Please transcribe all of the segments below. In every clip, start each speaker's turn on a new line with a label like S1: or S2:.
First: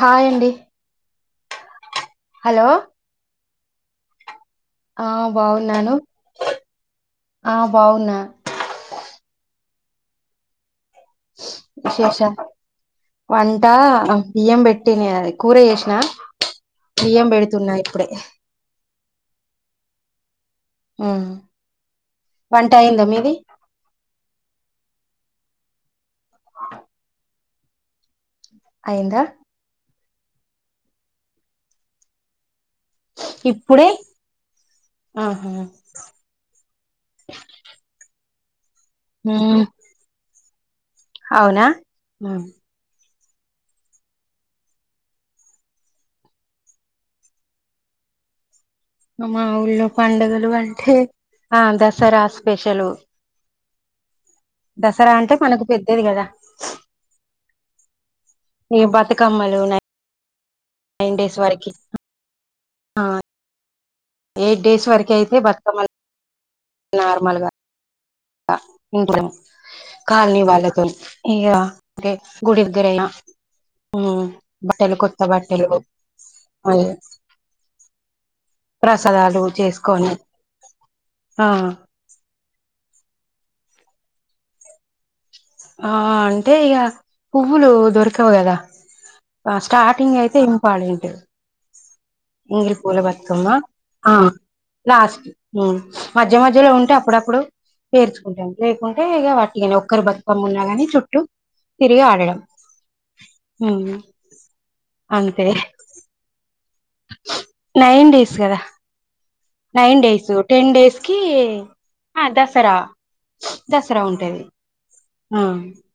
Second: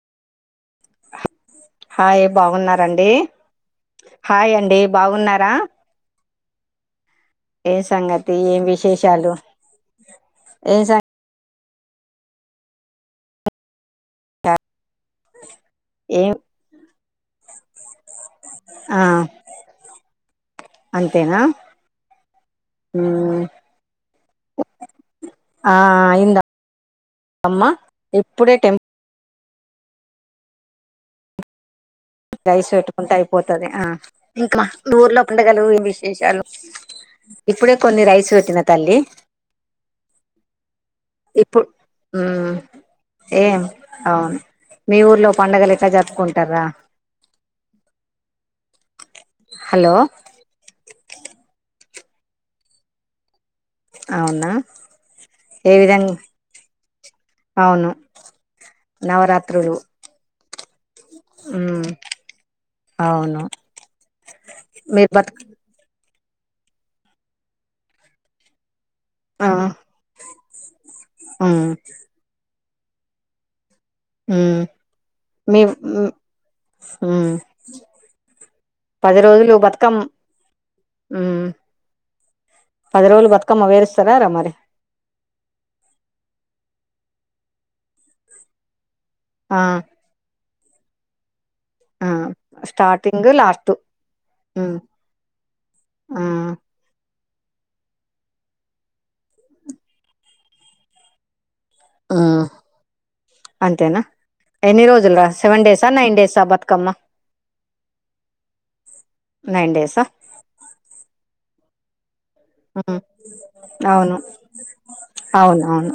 S1: హాయ్యండి.
S2: హాయ బాగున్నార అండి.
S1: ఆ
S2: బాగున్నారా
S1: బాగున్నాను. ఆ
S2: ఏ
S1: బాగున్నా
S2: సంగతి ఏం విశేషాలు ఏ సంగ్
S1: విశేషం వంట బియ్యం పెట్టిని అది కూర చేసిన
S2: ఏం
S1: బియ్యం పెడుతున్నా ఇప్పుడే
S2: ఆ
S1: ఉమ్
S2: అంతేనా
S1: వంట అయిందా మీది
S2: ఉమ్ ఆ ఇం
S1: ఆ
S2: అమ్మా ఇప్పుడే టెంప్ రైస్ పెట్టుకుంటే అయిపోతది
S1: ఇప్పుడే
S2: ఇంకా దూర్లో
S1: ఆహా
S2: పండగలు ఏం విశేషాలు ఇప్పుడే కొన్ని రైస్ వె
S1: ఊ
S2: ఇప్పుడు ఉమ్ ఏం అవును మీ ఊర్లో పండుగలు ఎట్టా జరుపుకుంటార్రా?
S1: మా ఊళ్ళో
S2: హలో
S1: పండుగలు అంటే ఆ దసరా స్పెషలు
S2: అవునా
S1: మనకు
S2: ఏ
S1: పెద్దది
S2: విధంగా
S1: కదా
S2: అవును
S1: ఈ బతుకమ్మలు
S2: నవరాత్రులు
S1: ఉన్నాయ్ నైన్ డేస్ వరకి
S2: మ్మ్
S1: ఆ
S2: అవును
S1: ఎయిట్ డేస్
S2: మీరు
S1: వరకి
S2: బతు
S1: అయితే బతుకమ్మలు నార్మల్గా ఉంటాం
S2: ఆ
S1: కాలనీ వాళ్ళ తోని ఇగ
S2: హ్మ్
S1: ఏ గుడి దగ్గర ఐనా ఉమ్
S2: హ్మ్
S1: బట్టలు కొత్త
S2: మీ
S1: బట్టలు
S2: హ్మ్
S1: అదే
S2: హ్మ్ పది
S1: ప్రసాదాలు
S2: రోజులు బతుకమ్మ
S1: చేస్కోని
S2: హ్మ్
S1: ఆ
S2: పది రోజులు బతుకమ్మ వేరుస్తరా రా మరి
S1: ఆ అంటే ఇక పువ్వులు దొరకవు కదా
S2: ఆ
S1: స్టార్టింగ్ అయితే ఇంపార్టెంట్
S2: ఆ
S1: ఇంగ ఈ పూల
S2: స్టార్టింగ్
S1: బత్కమ్మా
S2: లాస్ట్
S1: ఆ
S2: హ్మ్
S1: లాస్ట్
S2: ఆ
S1: మధ్య మధ్యలో ఉంటే అప్పుడప్ ఇప్పుడు పేర్చుకుంటాం లేకుంటే ఇ వట్టికని ఒక్కరి బతుకమ్మ ఉన్నా కాని చుట్టూ తిరిగాలి ఇగ
S2: హ్మ్ అంతేనా ఎన్ని రోజుల్రా
S1: అంతే
S2: సెవెన్ డేసా నైన్ డేస్ బతుక
S1: నైన్ డేస్ కదా నైన్ డేస్ టెన్ డేస్ కి ఆ దసరా
S2: మ్
S1: దసరా
S2: అవును
S1: ఉంటది ఆ
S2: అవునవును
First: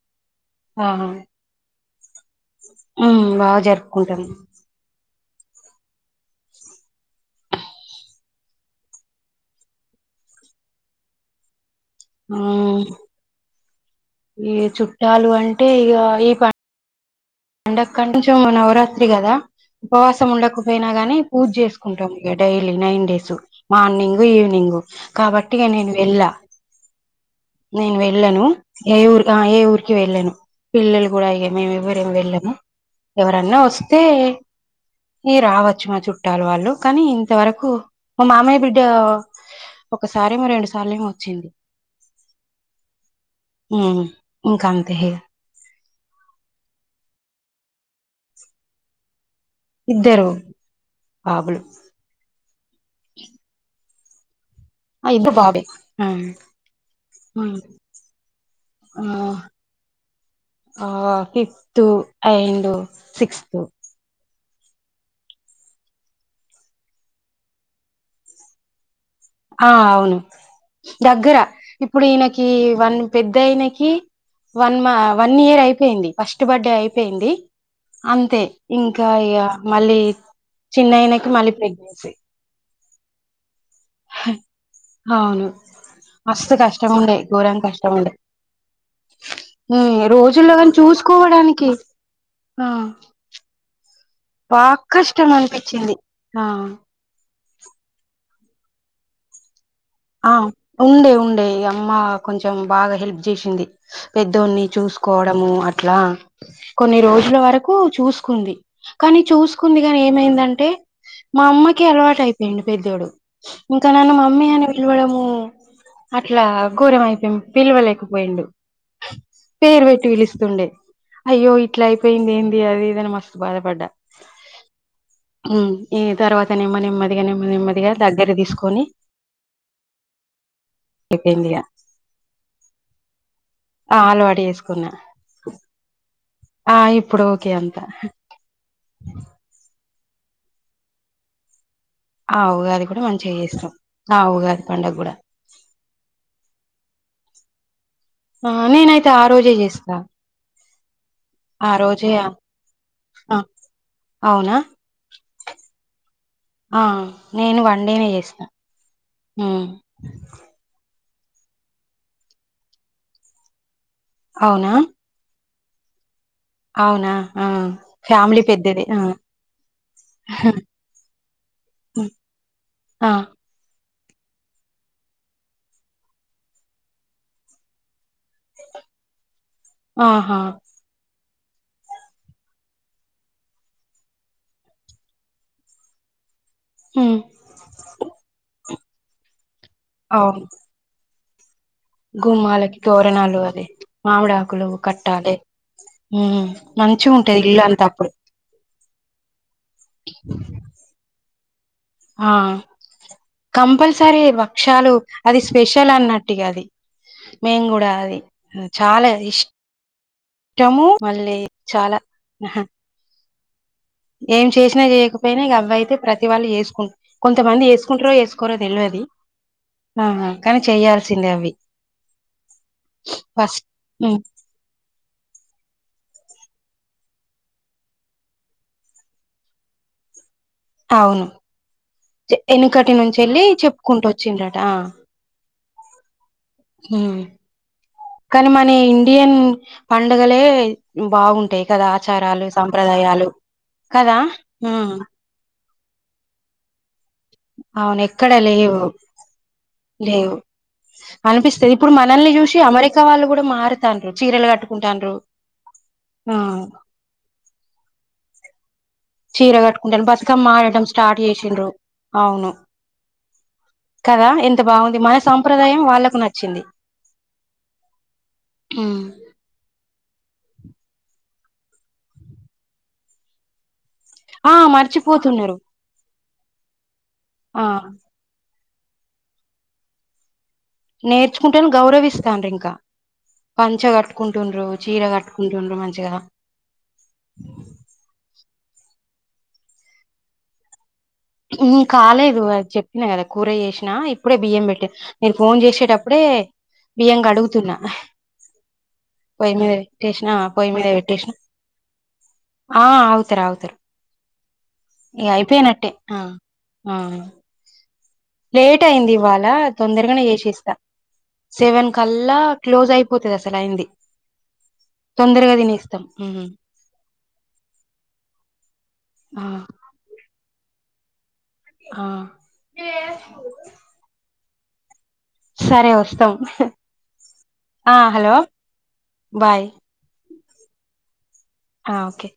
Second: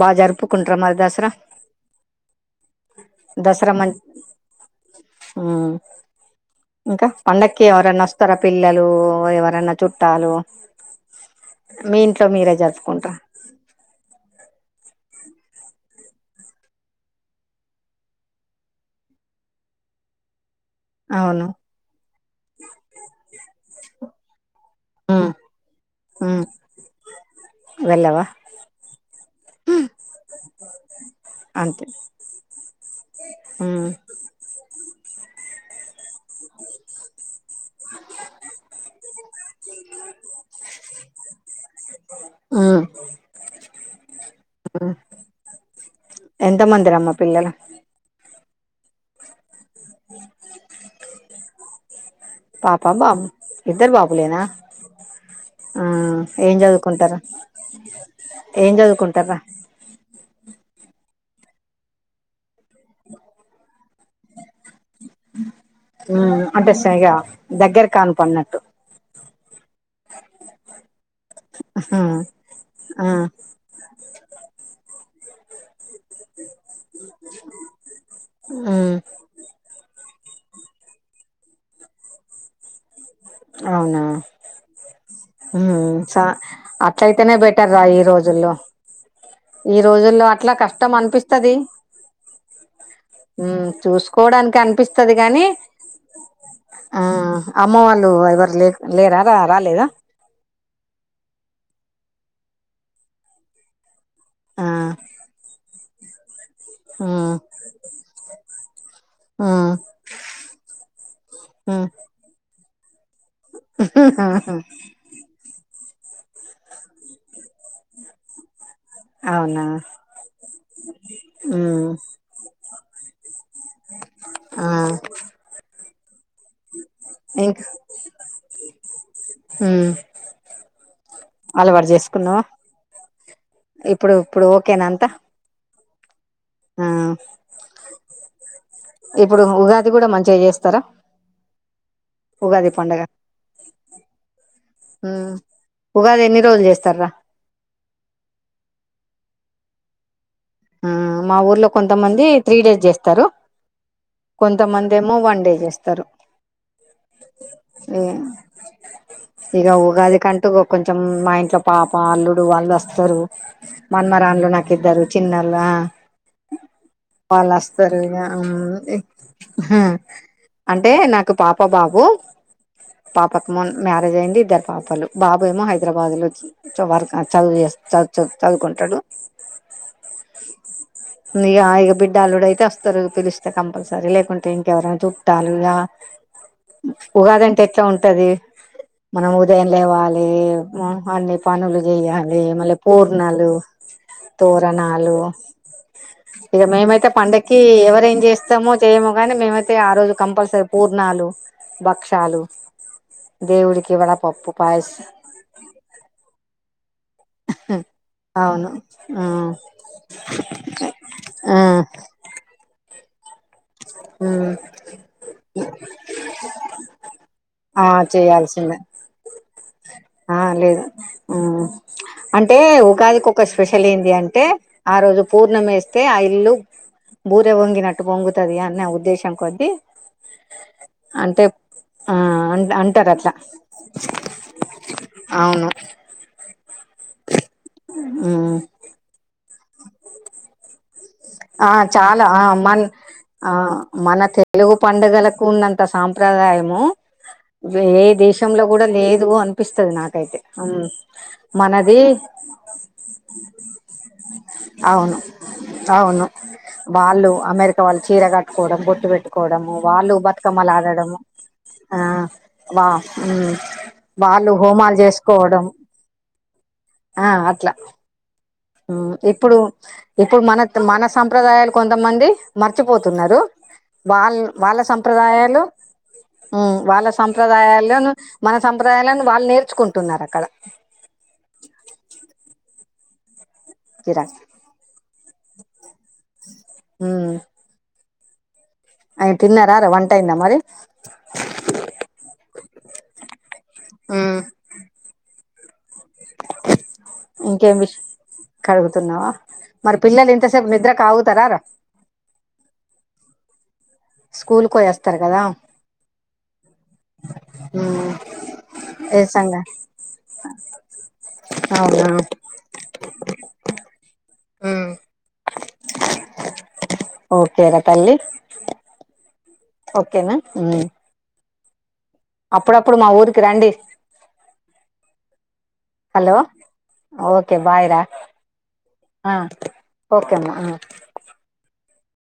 S2: బా జరుపు ప్పుకుంట్రా మరి
S1: ఆహా
S2: దస్రా
S1: ఉమ్ బాగా
S2: దస్రా మంచి
S1: జరుపుకుంటాం
S2: ఆ ఇంకా పండక్కి ఎవరన్నా వస్తార పిల్లలు ఎవరన్నా చుట్టాలు మీ ఇంట్లో మీరే
S1: ఉమ్
S2: జరుపుకుంట్రా?
S1: ఈ చుట్టాలు అంటే ఇక ఈ ప అంటే కండీషం నవరాత్రి కదా ఉపవాసం ఉండకు పోయినా గాని
S2: అవును
S1: పూజ చేసుకుంటాం ఇగ daily nine days morning evening
S2: హ్మ్
S1: కాబట్టి ఇగా నేను వెళ్ళా
S2: హ్మ్
S1: నేను
S2: వెళ్ళవా
S1: వెళ్ళను ఏ ఊర్కి ఏ ఊరికి వెళ్ళను పిల్లలు కూడా ఇగ ఆ మేము
S2: అంతే
S1: ఎవ్వరేం వెళ్ళము ఎవరన్నా
S2: ఉమ్
S1: వస్తే ఈ రావచ్చు మా చుట్టూ పుట్టారు వాళ్ళు కానీ ఇంతవరకు మా మామయ్య బిడ్డ ఒకసారేమో రెండు సార్లు ఏమో వచ్చింది
S2: ఉమ్
S1: ఇంకాని త
S2: పిల్లల
S1: ఇద్దరు బాబులు
S2: పాపాా బాబ ఇద్దర బాపుూలేనా
S1: ఆ ఇద్దరు బాబే
S2: ఆ ఏం చదువుకుంటారు ఏం
S1: ఆ
S2: చదువుకుంటార
S1: ఆ ఫిఫ్త్ అండ్ సిక్స్త్
S2: అంటే సరిగా దగ్గర కాను పడినట్టు
S1: ఆ అవును దగ్గర ఇప్పుడు ఈయనకి వన్
S2: ఆ
S1: పెద్దయినకి వన్ మా వన్ ఇయర్ అయిపో పోయింది ఫస్ట్ బర్త్డే అయిపోయింది అంతే
S2: ఉమ్
S1: ఇంకా ఇక మళ్ళీ చిన్నయనకి మళ్ళి ప్రెగ్నెన్స
S2: అవునా చ
S1: మస్తు కష్టం ఉండే
S2: అట్లయితేనే
S1: ఘోరం
S2: బెటర్ రా
S1: కష్టం
S2: ఈ
S1: ఉండే
S2: రోజుల్లో ఈ
S1: ఉమ్
S2: రోజుల్లో అట్లా
S1: కాని
S2: కష్టం అనిపిస్తది
S1: చూసుకోవడానికి ఆ
S2: చూసు కోడానికి
S1: బాగా
S2: అనిపిస్తుది
S1: కష్టం
S2: కాగాని
S1: అనిపించింది ఆ
S2: ఆ అమ్మ వాళ్ళు ఎవరు లే లేరా రా రాలేదా
S1: ఆ ఉండే ఉండే అమ్మ కొంచెం బాగా హెల్ప్ చేసింది పెద్దోన్ని
S2: ఆ
S1: చూసుకోవడము అట్లా కొన్ని
S2: ఉమ్
S1: రోజుల వరకు చూసుకుంది కానీ
S2: ఉమ్
S1: చూసుకుంది కాని ఏమైందంటే మా అమ్మకి అలవాటు అయిపోయింది పెద్దోడు ఇంకా నన్ను మమ్మీ
S2: ఉమ్
S1: అని ము అట్లా ఘోరం అయిపోయి పిలవలేకపోయిండు
S2: అవునా
S1: పేరు పెట్టి పిలుస్తుండే అయ్యో ఇట్లా
S2: ఉమ్
S1: అయిపోయింది ఏంది అది ఇదని మస్త బధపడ్డ
S2: ఆ
S1: ఏ తర్వాత నిమ్మ నెమ్మదిగా నిమ్మది నెమ్మదిగా దగ్గర తీసుకొని
S2: హ
S1: అయిపోయింది ఇగ
S2: అలవాటు చేసుకున్నావా
S1: ఆ
S2: ఇప్పుడు
S1: అలవాటు
S2: ఇప్పుడు ఓకేనా
S1: చేసుకున్నా
S2: అంత
S1: ఆ ఇప్పుడు ఓకే అంత
S2: ఇప్పుడు ఉగాది కూడా మంచిగా చేస్తారా
S1: ఆ ఉగాది కూడా మంచిగా చేస్తాం ఆ ఉగాది పండగ కూడా
S2: ఉమ్ ఉగాది ఎన్ని రోజులు చేస్తారా
S1: ఆ నేనైతే ఆ రోజే చేస్తా
S2: ఆ మా ఊర్లో
S1: ఆ రోజే ఆ
S2: కొంతమంది త్రీ డేస్ చేస్తారు
S1: అవునా
S2: కొంతమంది ఏమో వన్ డే చేస్తారు
S1: ఆ నేను వన్డేనే చేసినా
S2: ఇగ ఉగాది కంటు కొంచం మా ఇంట్లో పాప అల్లుడు వాళ్ళు వస్తారు మనమ రాన్లు నాకు
S1: అవునా
S2: ఇద్దరు
S1: అవునా ఆ
S2: వాళ్ళ వస్తారు
S1: ఫ్యామిలీ పెద్దది
S2: ఇ
S1: ఆ
S2: అంటే నాకు పాప బాబు
S1: ఆ
S2: పాపకమోన్ మ్యారేజ్ అయింది ఇద్దరు పాపలు బాబు ఏమో హైదరాబాద్ లో వర చదువు చే చదువు చ చదువుకుంట ట్టడు
S1: ఆహా
S2: ఇక ఇక బిడ్డలు కూడా అయితే వస్తారు పిలిస్తే కంపల్సరీ లేకుంటే ఇంకెవరైనా చుట్టాలు ఇక
S1: ఉమ్
S2: ఉగాదింటే ఎట్లా ఉంటది మనం ఉదయం లేవాలి
S1: అవును
S2: అన్ని పనులు చెయాలి మళ్ళ
S1: గుమ్మాలకి తోరణాలు
S2: పూర్ణలు
S1: అది
S2: తో
S1: మామిడాకులు కట్టాలి ఉమ్
S2: ఇ మేతే
S1: మంచిగా ఉంటది
S2: పడుకి
S1: ఇల్లు అంతా అప్పుడు
S2: ఎవం చేస్తాం మో చేయమో కాని మేమైతే ఆ రోజు కంపల్సరీ పూర్ణాలు
S1: ఆ
S2: భక్షాలు దేవుడికి
S1: కంపల్సరీ
S2: వడపప్పు
S1: బక్షాలు
S2: పాయసం
S1: అది స్పెషల్ అన్నట్టు ఇగ అది మేం కూడా అది
S2: అవును
S1: చాలా
S2: ఆ
S1: ఇష్ టము మళ్ళీ
S2: ఆ
S1: చాలా ఆహా ఏం చేసినా చేయకపోయినా ఇగ అవ్వయీతే ప్రతి వవాళ్ళు చేసుకుంట కొంతమంది
S2: ఆ
S1: చేసుకుంటారో చేసుకోరో
S2: చేయాల్సిందే
S1: తెల్వద్ ది ఆహా కా
S2: ఆలేదు ఆ అంటే ఉగాదికి ఒక
S1: ఫస్ట్
S2: స్పెషల్ ఏంది
S1: ఉమ్
S2: అంటే ఆ రోజు పూర్ ర్ణం ఏస్తే ఆ ఇల్లు బురే పొంగినట్టు పొంగుతదీ అన్న ఉద్దేశం కొద్దీ
S1: అవును
S2: అంటేప్ ఆ ఆ
S1: వెనుకటి నుంచి
S2: అంటరాట్ల
S1: వెళ్ళి చెప్పుకుంటూ వచ్చిండ్రట
S2: అవును
S1: హు కాని
S2: మ్మ్
S1: మాన ఇండియన్ పండగలే
S2: ఆ చాలా ఆ మన్
S1: సంప్రదాయాలు
S2: ఆ
S1: కదా
S2: మన తెలుగు
S1: ఉమ్
S2: పండుగలకు ఉన్నంత్ త సంప్రదాయాము వే
S1: అవును
S2: ఎ
S1: ఎక్కడ
S2: దేశంలో
S1: లేవు
S2: కూడా లేదు అనిపిస్తది
S1: లేవు
S2: నాకైతే మనదీ
S1: అమరికా వాళ్ళు కూడా మారుతండ్రు చీరలు కట్టుకుంటాడ్రు
S2: అవును అవును వాళ్ళు అమెరికా వాళ్ళు చీర కట్టుకోవడం బొట్ టు
S1: చీర
S2: పెట్టుకోవడము
S1: కట్టుకుంటాను
S2: వాళ్ళు
S1: బతుకమ్మ ఆడటం
S2: బతుకమ్మలాడడము
S1: స్టార్ట్ చేసిండ్రు
S2: ఆ
S1: అవును
S2: వా హు
S1: కదా ఎంత బావుంది మన సాంప్రదాయం వాళ్ళకు నచ్చిది
S2: ఆ అట్ల హా ఇప్పుడు ఇప్పుడు మనత్ మన సంప్రదాయాల్ కొంతమంది మర్చిపోతున్నారు వాళ్
S1: ఆ
S2: వాళ్ళ
S1: మర్చిపోతున్నారు
S2: సంప్రదాయాలు హు వాళ్ళ
S1: ఆ
S2: సంప్రదాయాల్లను మన సంప్రదాయాలను వాళ్ళు నేర్చుకుంటున్నారు అక్కడ
S1: నేర్చుకుంటేన్ గౌరవిస్తానండ్రు ఇంకా పంచ
S2: కిరా
S1: కట్టుకుంటుండ్రు చీర కట్ కుంటున్రు మంచిగా
S2: హు అయ్ తిన్నారార వంట అయిందామరి
S1: హు కాలేదు ఆ చెప్పిన కదా కూర చేసినా ఇప్పుడే
S2: ఉమ్,
S1: బియ్యం పెట్టినా మీరు ఫోన్ చేసేటప్ ప్పుడే బియ్యం
S2: ఇంకేం
S1: కడుగుతున్నా
S2: విష్ కడుగుతున్నావా
S1: పోయి మీద
S2: మరి పిల్లలు
S1: పెట్టేషీనా
S2: ఇంతసేపు
S1: పోయి మీద
S2: నిద్ర
S1: పెట్టేషినా
S2: కాగుతారా రా
S1: ఆ అవున్ తరఘుతర్
S2: స్కూల్ కు వోయాస్తారు కదా
S1: ఆ ఆ
S2: ఉమ్
S1: లేటైంది
S2: ఏ
S1: ఇవాళ్ళ
S2: సంగ
S1: తొందరగానే చేసేస్తా సెవెన్
S2: అవునా
S1: కాళ్ళ క్లోజ్ అయిపోతాంది అసలు అయింది
S2: ఉమ్
S1: తొందరగా తినెస్ తం హుహు
S2: ఒకేరా తల్లి
S1: ఆ
S2: ఒకేనాహ్మ్
S1: ఆ
S2: అప్పుడప్పుడు మా ఊరికి రండి
S1: సరే వస్తాం
S2: హలో ఒకే బాయ్
S1: ఆ
S2: రా
S1: హలో
S2: ఆ
S1: బాయ్
S2: ఒకే అమ్మ ఆ
S1: హా ఒకే